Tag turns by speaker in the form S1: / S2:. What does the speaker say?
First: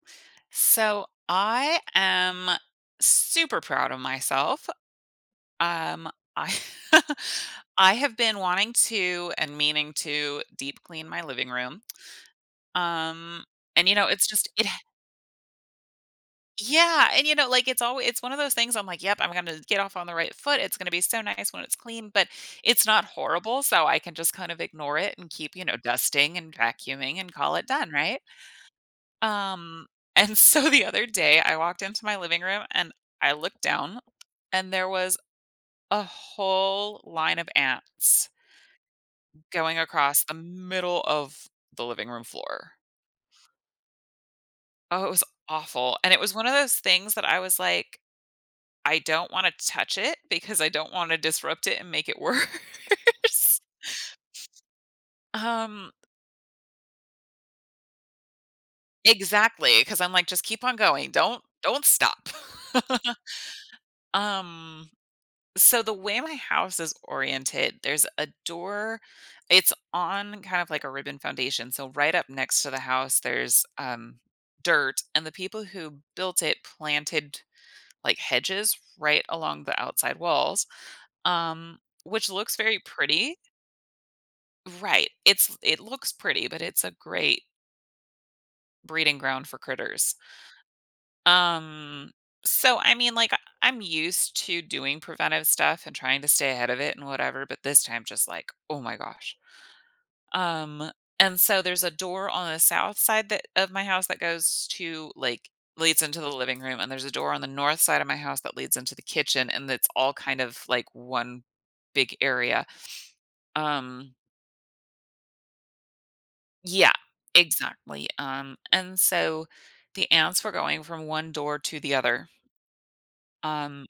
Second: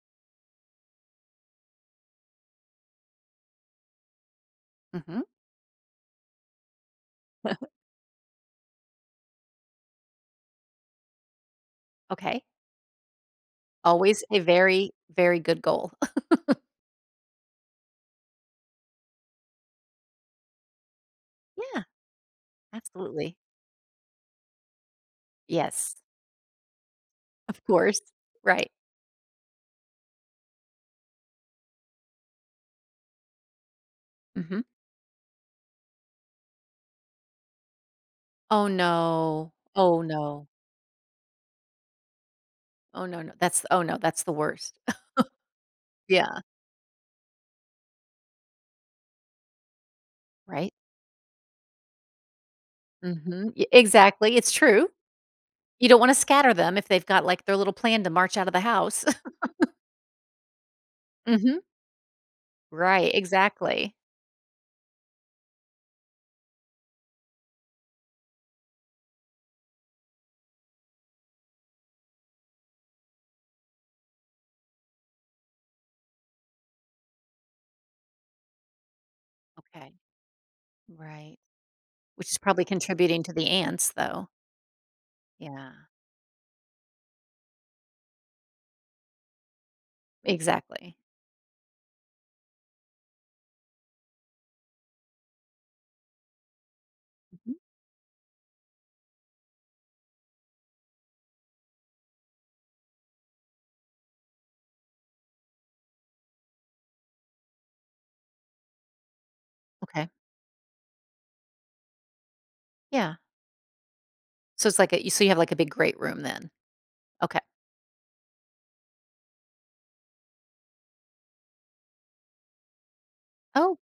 S1: So, I am super proud of myself,
S2: Mhm.
S1: um, I I have been wanting to and meaning to deep clean my living room,
S2: Okay.
S1: um, and, you know,
S2: Always
S1: it's
S2: a
S1: just it ha
S2: very, very good goal.
S1: Yeah, and, you know, like, it alw it's one of those things, I'm like, "Yep, I'm gonna get off on the right foot. It's gonna be so nice when it's
S2: Yeah,
S1: clean." But it's not
S2: absolutely.
S1: horrible, so, I can just kind of ignore it and keep, you know,
S2: Yes.
S1: dusting, and vacuuming, and call
S2: Of
S1: it done,
S2: course,
S1: right?
S2: right.
S1: Um, and so the other day, I walked into my living room and I looked down,
S2: Mhm.
S1: and there was a whole line of ants
S2: Oh, no.
S1: going
S2: Oh,
S1: across the
S2: no.
S1: middle of the living room floor.
S2: Oh, no, no That's oh, no, that's the worst.
S1: Oh, it was awful, and it was
S2: Yeah.
S1: one of those things that I was like, "I don't wanna touch it, because I
S2: Right.
S1: don't wanna disrupt it, and make it
S2: Mhm,
S1: worse."
S2: ye exactly, it's true. You
S1: Um
S2: don't wanna scatter them if they've got, like, their little plan to march out of the house.
S1: Exactly, 'cause I'm like, "Just keep on going, don't
S2: Mhm
S1: don't stop."
S2: Right, exactly.
S1: Um, so, the way my house is oriented, there's a door it's on kind of, like, a ribbon foundation, so, right up next to the house, there's, um, dirt, and the people who built it planted, like, hedges right along the
S2: Okay.
S1: outside walls,
S2: Right,
S1: um, which
S2: which is
S1: looks
S2: probably
S1: very
S2: contributing to
S1: pretty
S2: the ants, though.
S1: Right, it's
S2: Yeah.
S1: it looks pretty, but it's a great breeding ground for critters.
S2: Exactly.
S1: Um, so, I mean, like, I I'm used to doing preventive stuff and trying to stay ahead of it and whatever,
S2: Mhm.
S1: but this time, just like, "Oh my gosh." Um, and so, there's a door on the south side that of my house that goes to like, leads into the living room, and there's a door on the north side of my house that leads into the kitchen, and it's
S2: Okay.
S1: all kind of, like, 1 big area,
S2: Yeah.
S1: um
S2: So, it's like, a so, you have, like, a big great room then.
S1: Yeah,
S2: Okay.
S1: exactly, um, and so, the ants were going from one door to the other.
S2: Oh.
S1: Um